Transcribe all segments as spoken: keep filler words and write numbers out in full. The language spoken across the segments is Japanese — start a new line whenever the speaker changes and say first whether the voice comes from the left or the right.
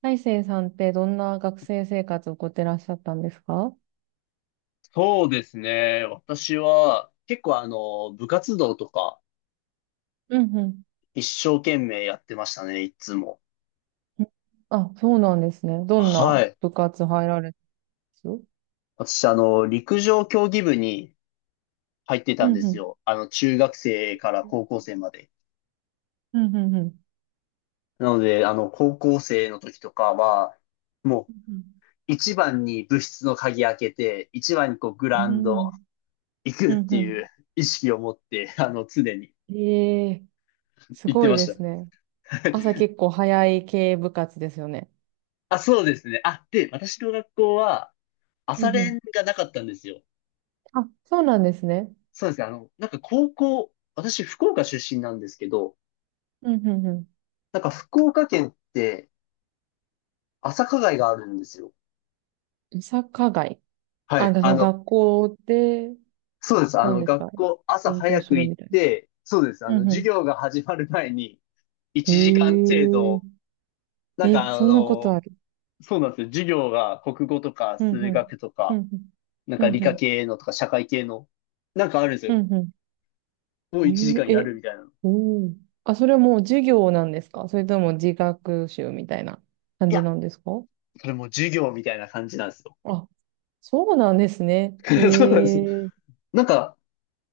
right: 大成さんってどんな学生生活を送ってらっしゃったんですか？
left: そうですね。私は、結構あの、部活動とか、
right: うんうん。
left: 一生懸命やってましたね、いつも。
right: うん。あ、そうなんですね。どん
left: は
right: な
left: い。
right: 部活入られたんですよ。
left: 私、あの、陸上競技部に入って
right: う
left: たんで
right: んう
left: す
right: ん。
left: よ。あの、中学生から高校生まで。
right: うんうんうん。
left: なので、あの、高校生の時とかは、も
right: うん
left: う、一番に部室の鍵開けて、一番にこう、グ
right: う
left: ラウンド
right: ん。
left: 行く
right: う
left: っ
right: ん
left: て
right: う
left: いう意識を持って、あの、常に
right: ん。ええ、す
left: 行って
right: ごい
left: ま
right: で
left: した。
right: すね。朝 結構早い系部活ですよね。
left: あ、そうですね。あ、で、私の学校は、
right: う
left: 朝
right: んうん。
left: 練がなかったんですよ。
right: あ、そうなんですね。
left: そうですね。あの、なんか高校、私福岡出身なんですけど、
right: うんうんう
left: なんか福岡県って朝課外があるんですよ。
right: ん。サッカー街。
left: は
right: あ、
left: い。
right: そ
left: あ
right: の
left: の、
right: 学校で、
left: そうです。あ
right: 何
left: の、
right: ですか？
left: 学校朝
right: 勉強
left: 早
right: す
left: く
right: る
left: 行
right: み
left: っ
right: たい
left: て、そうです。あ
right: な。う
left: の、
right: ん
left: 授
right: う
left: 業が始まる前に
right: ん。
left: いちじかん程
right: へえ
left: 度、なんか
right: え、
left: あ
right: そんなことあ
left: の、
right: る？
left: そうなんですよ。授業が国語とか
right: うん、
left: 数
right: うん。
left: 学と
right: う
left: か、
right: ん、うん。
left: なん
right: う
left: か理
right: ん、う
left: 科
right: ん。
left: 系のとか社会系の、なんかあるんですよ。
right: うんうん。
left: も
right: え
left: ういちじかん
right: ー、
left: や
right: え、
left: るみたいなの。い
right: おお。あ、それはもう授業なんですか？それとも自学習みたいな感じ
left: や、
right: なんですか？
left: それもう授業みたいな感じなんですよ。
right: あ、そうなんですね。え
left: そうなんです。
right: え、
left: なんか、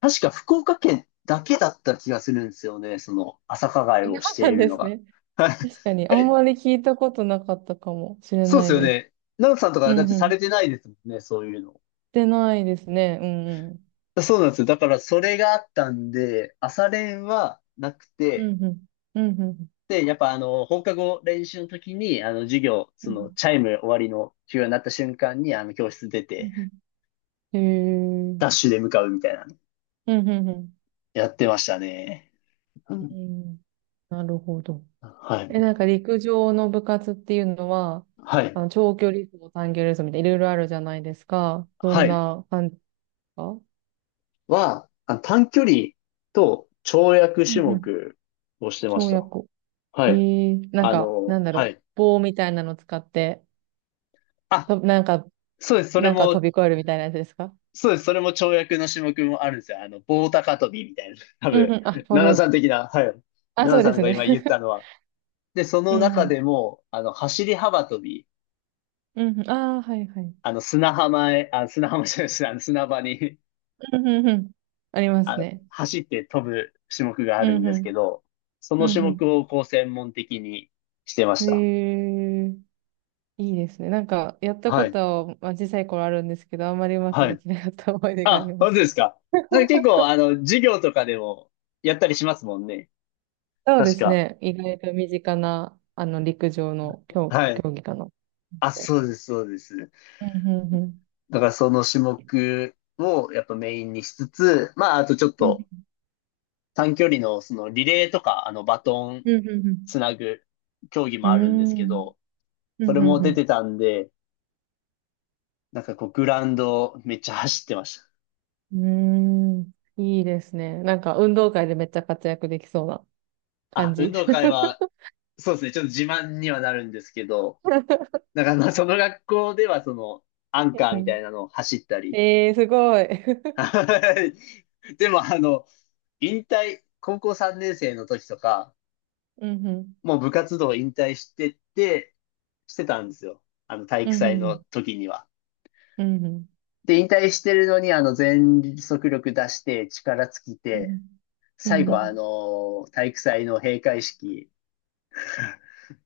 left: 確か福岡県だけだった気がするんですよね。その、朝課外
right: そう
left: をしてい
right: なん
left: る
right: で
left: の
right: す
left: が。
right: ね。確かに、あんま
left: え、
right: り聞いたことなかったかもしれ
left: そうで
right: な
left: す
right: い
left: よ
right: です。
left: ね。ナオさんとか
right: う
left: だっ
right: ん
left: てさ
right: うん。し
left: れてないですもんね、そういうの。
right: てないですね。うんうん。
left: そうなんですよ。だからそれがあったんで、朝練はなく
right: う
left: て、
right: んうん。うんうん。
left: で、やっぱあの、放課後練習の時に、あの、授業、
right: う
left: そ
right: ん
left: の、チャイム終わりの授業になった瞬間に、あの、教室出て、
right: うん。へ
left: ダッ
right: え。
left: シュで向かうみたいなの
right: うんうんうん。
left: やってましたね。う
right: え
left: ん。
right: ー、なるほど。
left: はい。
right: え、なんか陸上の部活っていうのは、
left: はい。
right: あの、長距離走、短距離走みたいないろいろあるじゃないですか。ど
left: は
right: ん
left: い。
right: な感じですか？
left: は、あ短距離と跳躍
right: う
left: 種
right: んうん。
left: 目をしてまし
right: 跳
left: た。
right: 躍。
left: は
right: え
left: い。
right: ー、なん
left: あ
right: か、な
left: の、
right: んだろ
left: は
right: う。
left: い。
right: 棒みたいなの使って、
left: あ、
right: と、なんか、
left: そうです。それ
right: なんか飛
left: も、
right: び越えるみたいなやつですか？
left: そうです。それも跳躍の種目もあるんですよ。あの、棒高跳びみたいな。多
right: うん
left: 分、
right: うん。あ、
left: 奈
right: そうそ
left: 々
right: う。
left: さん的な、はい。奈
right: あ、そ
left: 々
right: う
left: さ
right: で
left: ん
right: す
left: が
right: ね。
left: 今言った のは。で、そ
right: う
left: の
right: んう
left: 中
right: ん。
left: でも、あの、走り幅跳び、
right: うんうん。ああ、はいはい。
left: あの、砂浜へ、あ、砂浜じゃないです。あの、砂場に、
right: うんうんうん。あります
left: あ、
right: ね。
left: 走って飛ぶ種目があ
right: う
left: るん
right: んう
left: ですけ
right: ん。
left: ど、その
right: う
left: 種目
right: ん
left: をこう専門的にしてま
right: う
left: し
right: ん。
left: た。
right: えー。いいですね。なんか、やった
left: は
right: こと
left: い。
right: は、まあ、小さい頃あるんですけど、あんまりうまく
left: は
right: で
left: い。
right: きなかった思い出があり
left: あ、
right: ま
left: 本
right: す。
left: 当ですか？なんか結 構、あの、授業とかでもやったりしますもんね。
right: そうで
left: 確
right: す
left: か。
right: ね。意外と身近な、あの、陸上の競、
left: はい。
right: 競技かな。
left: あ、そうです、そうです。だからその種目をやっぱメインにしつつ、まあ、あとちょっ
right: う
left: と
right: ん
left: 短距離のそのリレーとか、あの、バトン
right: うん
left: つなぐ競技
right: う
left: もあるんで
right: ん
left: す
right: う
left: け
right: ん
left: ど、
right: うん
left: そ
right: う
left: れ
right: ん。うんう
left: も
right: んうんう
left: 出
right: ん
left: てたんで、なんかこう、グラウンドめっちゃ走ってました。
right: うん。いいですね。なんか、運動会でめっちゃ活躍できそうな
left: あ、
right: 感
left: 運
right: じ。
left: 動会は、そうですね、ちょっと自慢にはなるんですけど、だからまあ、その学校ではその、アンカ
right: う
left: ーみた
right: ん、
left: いなのを走ったり、
right: えー、すごい。
left: はい。でも、あの、引退、高校さんねん生の時とか、
right: うんうん。
left: もう部活動引退してて、してたんですよ。あの、体
right: う
left: 育
right: んう
left: 祭
right: んう
left: の
right: ん。
left: 時には。
right: うんうん。
left: で、引退してるのに、あの、全速力出して、力尽き
right: う
left: て、
right: んうん。う
left: 最
right: ん
left: 後
right: う
left: は、あ
right: ん
left: の、体育祭の閉会式、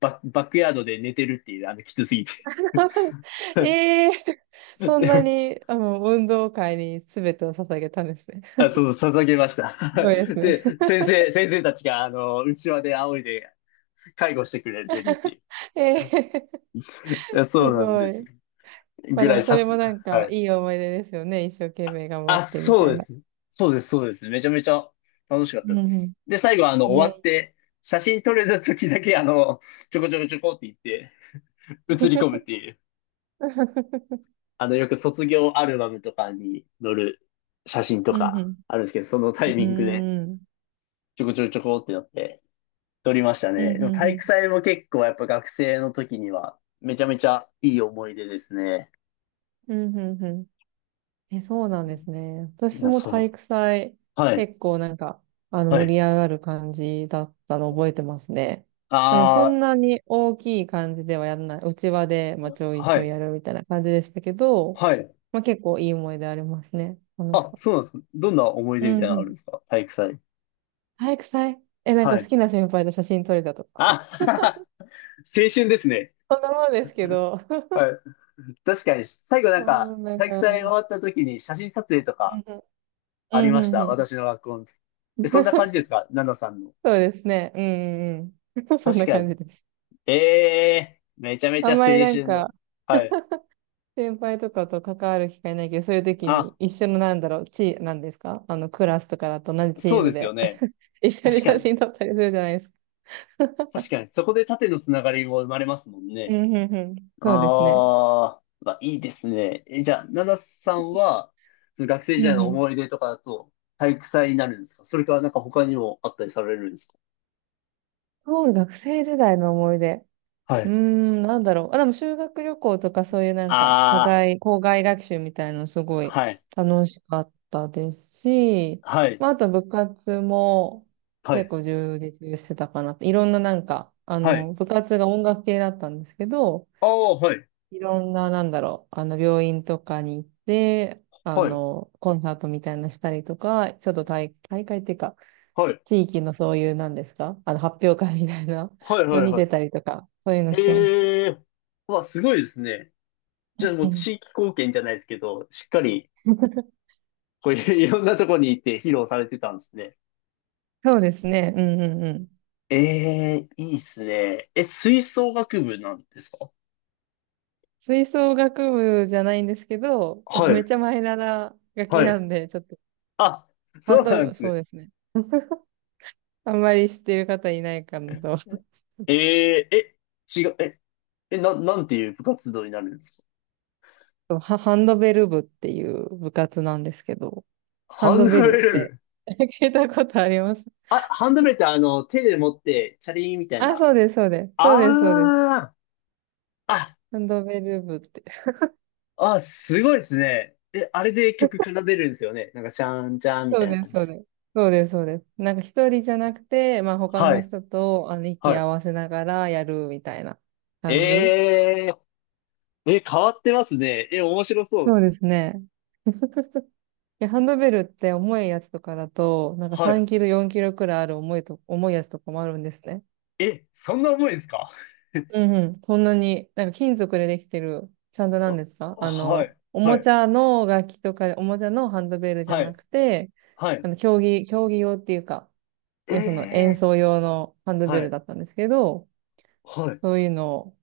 left: バ、バックヤードで寝てるっていう、あの、きつすぎて。
right: ええー、そんな に、あの、運動会に全てを捧げたんですね。
left: あ、そう、捧げました。
right: すごいです ね。
left: で、先生、先生たちが、あの、うちわで仰いで介護してくれてるっていう。
right: ええ
left: いや
right: ー、
left: そ
right: す
left: うなんで
right: ご
left: す
right: い。
left: よ。
right: まあ
left: ぐ
right: で
left: らい
right: もそ
left: 刺
right: れも
left: す。
right: なん
left: は
right: か
left: い。
right: いい思い出ですよね。一生懸命頑張っ
left: あ、
right: てみ
left: そ
right: た
left: う
right: い
left: で
right: な。
left: す。そうです、そうです。めちゃめちゃ楽しかっ
right: う
left: た
right: ん
left: で
right: う
left: す。で、最後あの、
right: ん。え
left: 終わっ
right: え
left: て、写真撮れた時だけ、あの、ちょこちょこちょこって言って、写り込むっ
right: ー。
left: ていう、あの、よく卒業アルバムとかに載る写真と
right: うんう
left: かあるんですけど、そのタイミングで、
right: ん。うーん。
left: ちょこちょこちょこってなって、撮りました
right: う
left: ね。で
right: ん
left: も
right: うんう
left: 体
right: ん。
left: 育祭も結構やっぱ学生の時には、めちゃめちゃいい思い出ですね。
right: うんうんうん。え、そうなんですね。
left: い
right: 私
left: や、
right: も
left: そ
right: 体
left: う。
right: 育祭、
left: はい、
right: 結構なんか、あの、
left: は
right: 盛
left: い。
right: り上がる感じだったの覚えてますね。あの、そん
left: あ
right: なに大きい感じではやらない。内輪で、まあ、
left: あ、
right: ちょいち
left: は
right: ょい
left: い、
right: やるみたいな感じでしたけど、
left: はい。
right: まあ、結構いい思い出ありますね。楽し
left: あ、
right: かっ
left: そうなんですか？どんな思い
right: た。う
left: 出み
right: ん
left: たいな
right: う
left: のある
right: ん。
left: んですか体育祭？
right: 体育祭、え、なん
left: は
right: か好
left: い。
right: きな先輩と写真撮れたとか。
left: あ、青春ですね。
right: そんなもんですけど。
left: はい。確かに、最後なん
right: う
left: か、
right: ん、なん
left: 体育
right: か、う
left: 祭終わ
right: ん
left: った時に写真撮影と
right: う
left: か
right: ん、
left: あり
right: うんう
left: まし
right: んう
left: た。
right: ん。
left: 私の学校の時。え、そんな感じで すかナナさんの？
right: そうですね。うんうんうん。そん
left: 確
right: な
left: か
right: 感
left: に。
right: じです。
left: ええーめちゃめち
right: あ
left: ゃ
right: ん
left: 青
right: まりなん
left: 春の。
right: か、
left: はい。
right: 先輩とかと関わる機会ないけど、そういう時に
left: あ、
right: 一緒のなんだろう、チー、なんですかあの、クラスとかだと同じチ
left: そ
right: ー
left: う
right: ム
left: ですよ
right: で
left: ね。
right: 一緒
left: 確
right: に
left: か
right: 写
left: に。
right: 真撮ったりするじゃないですか。
left: 確かに。そこで縦のつながりも生まれますもん
right: う
left: ね。
right: んうんうん。そうですね。
left: ああ、まあいいですね。え、じゃあ、ナナさんは、その学生
right: う
left: 時代
right: ん
left: の
right: うん。
left: 思い出とかだと、体育祭になるんですかそれか、なんか他にもあったりされるんですか？
right: そう、学生時代の思い出。
left: は
right: うー
left: い。
right: ん、なんだろう。あ、でも修学旅行とかそういうなんか、課
left: あ
right: 外、校外学習みたいなのすご
left: あ、
right: い
left: はい、
right: 楽しかったですし、
left: はい、
right: まあ、あと部活も
left: は
right: 結
left: い、
right: 構充実してたかな。いろんななんか、あ
left: は
right: の、
left: い。
right: 部活が音楽系だったんですけど、
left: ああ、はい、
right: いろんななんだろう、あの、病院とかに行って、あ
left: はい、
right: の、コンサートみたいなのしたりとか、ちょっと大、大会っていうか、
left: はい、
right: 地域のそういうなんですかあの、発表会みたいな
left: はい、は
right: の
left: い、
right: に
left: は
right: 出た
left: い。
right: りとか、そういうの
left: え
right: してました。
left: えー、うわ、すごいですね。
right: う
left: じゃあ
right: ん
left: もう
right: うん。
left: 地域貢献じゃないですけど、しっかり、こういう いろんなとこに行って披露されてたんですね。
right: そうですね。うんうんうん。
left: ええー、いいっすね。え、吹奏楽部なんですか？
right: 吹奏楽部じゃないんですけど、あの
left: はい。
right: めっちゃマイナーな楽器
left: はい。
right: なんで、ちょっと、
left: あ、
right: ハ
left: そ
right: ン
left: うなんで
right: ド、
left: す
right: そ
left: ね。
right: うですね。あんまり知ってる方いないかなと。
left: えー、え、違う、え、え、な、なんていう部活動になるんですか？
right: そう、ハハンドベル部っていう部活なんですけど、ハン
left: ハン
right: ド
left: ド
right: ベ
left: ベ
right: ルっ
left: ル
right: て
left: 部。
right: 聞いたことあります？
left: あ、ハンドベルってあの、手で持って、チャリーンみたい
right: あ、
left: な。
right: そうです、そうです。そうです、そうです。
left: あー、あ、
right: ハンドベル部って。
left: あ、すごいですね。え、あれで曲奏でるんですよね。なんか、チャンチャンみ
right: そ
left: た
right: う
left: いな
right: です、
left: 感じで
right: そう
left: す。
right: です。そうです、そうです。なんか一人じゃなくて、まあ他
left: は
right: の
left: い、
right: 人とあの息合
left: は
right: わせながらやるみたいな
left: い。
right: 感じ。
left: えー、え、変わってますね。え、面白そう
right: そ
left: で
right: う
left: す。
right: ですね。いや、ハンドベルって重いやつとかだと、なんか
left: はい。
right: さんキロ、よんキロくらいある重いと、重いやつとかもあるんですね。
left: え、そんな重いですか？
right: うんうん。こんなに、なんか金属でできてる、ちゃんとなん
left: あ
right: ですかあ
left: はい、
right: の、お
left: は
right: も
left: い、
right: ちゃの楽器とか、おもちゃのハンドベルじゃ
left: は
right: な
left: い、
right: くて、
left: はい。
right: あの、競技、競技用っていうか、
left: え
right: え、その演
left: え
right: 奏用のハンドベ
left: は
right: ル
left: い。
right: だったんですけど、
left: はい。
right: そういうのを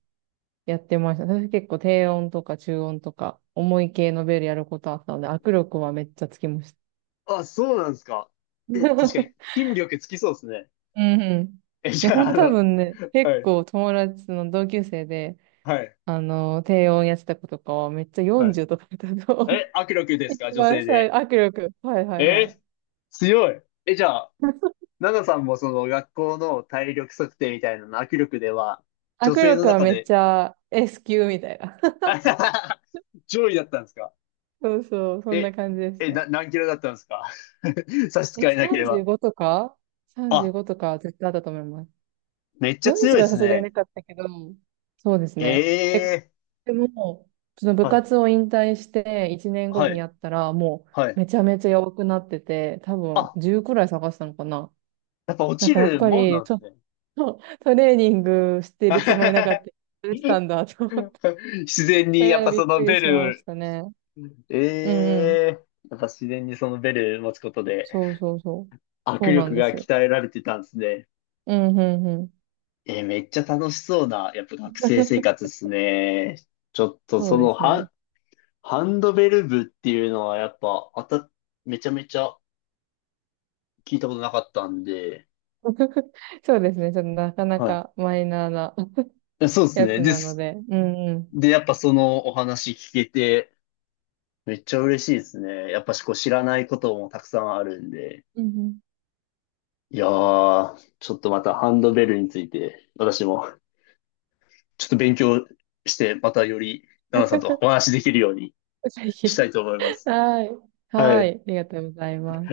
right: やってました。私結構低音とか中音とか、重い系のベルやることあったので、握力はめっちゃつきました。
left: あ、そうなんですか？え、確かに、筋力つきそうですね。
right: うんうん。
left: え、
right: い
left: じ
right: や、
left: ゃ
right: ほ
left: あ、
right: ん
left: あ
right: と
left: の、
right: 多分ね、
left: は
right: 結
left: い、
right: 構友達の同級生で、
left: はい、
right: あの、低音やってた子とかはめっちゃ
left: はい。
right: よんじゅうとかだったと思う。
left: え、握力で すか、
right: 一
left: 女
right: 番
left: 性
right: 最、
left: で？
right: 握力。はいはいは
left: え
right: い。
left: ー強い。え、じゃあ、ナナさんもその学校の体力測定みたいなの握力では、
right: 握
left: 女性の
right: 力は
left: 中
right: めっ
left: で、
right: ちゃ S 級みたいな。
left: あはは上位だったんですか？
right: そうそう、そんな
left: え、
right: 感じでし
left: え、
right: た。
left: な、何キロだったんですか？ 差し支
right: え、
left: えなければ。
right: さんじゅうごとか
left: あ、
right: ?さんじゅうご とか絶対あったと思います。
left: めっちゃ強いで
right: よんじゅうは
left: す
right: さすがにな
left: ね。
right: かったけど、そうですね。え、
left: ええ
right: でも、その部
left: はい、
right: 活を引退していちねんご
left: は
right: に
left: い、
right: やったら、も
left: は
right: う
left: い。
right: めちゃめちゃ弱くなってて、多分
left: あ、
right: じゅうくらい探したのかな。
left: やっぱ落
right: なん
left: ち
right: かやっ
left: る
right: ぱ
left: もんな
right: り、
left: ん
right: ち
left: で
right: ょ
left: す
right: っ
left: ね。
right: と トレーニングしてるつもりなかった。や れてたんだと。そ
left: 自然に、やっ
right: れは
left: ぱ
right: びっ
left: そ
right: く
left: の
right: り
left: ベ
right: しまし
left: ル、
right: たね。
left: え
right: うんうん。
left: えやっぱ自然にそのベル持つことで、
right: そうそうそう。
left: 握
right: そうな
left: 力
right: んで
left: が
right: すよ。
left: 鍛えられてたんですね。
right: うんうんうん。
left: えーめっちゃ楽しそうな、やっぱ学生生活で すね。ちょっと
right: そ
left: そ
right: うで
left: の
right: すね。
left: ハ、ハンドベル部っていうのはやっぱ、あた、めちゃめちゃ聞いたことなかったんで、
right: そうですね。ちょっとなかな
left: は
right: かマイナーな
left: い。そうです
right: や
left: ね。
right: つ
left: で
right: なの
left: す。
right: で。うんうん。
left: で、やっぱそのお話聞けて、めっちゃ嬉しいですね。やっぱしこう知らないこともたくさんあるんで。
right: うんうん。
left: いやー、ちょっとまたハンドベルについて、私もちょっと勉強して、またより、ナナさんとお 話しできるように
right: ぜ
left: した
right: ひ。
left: いと思います。
right: はい。
left: は
right: は
left: い。
right: い。ありがとうございます。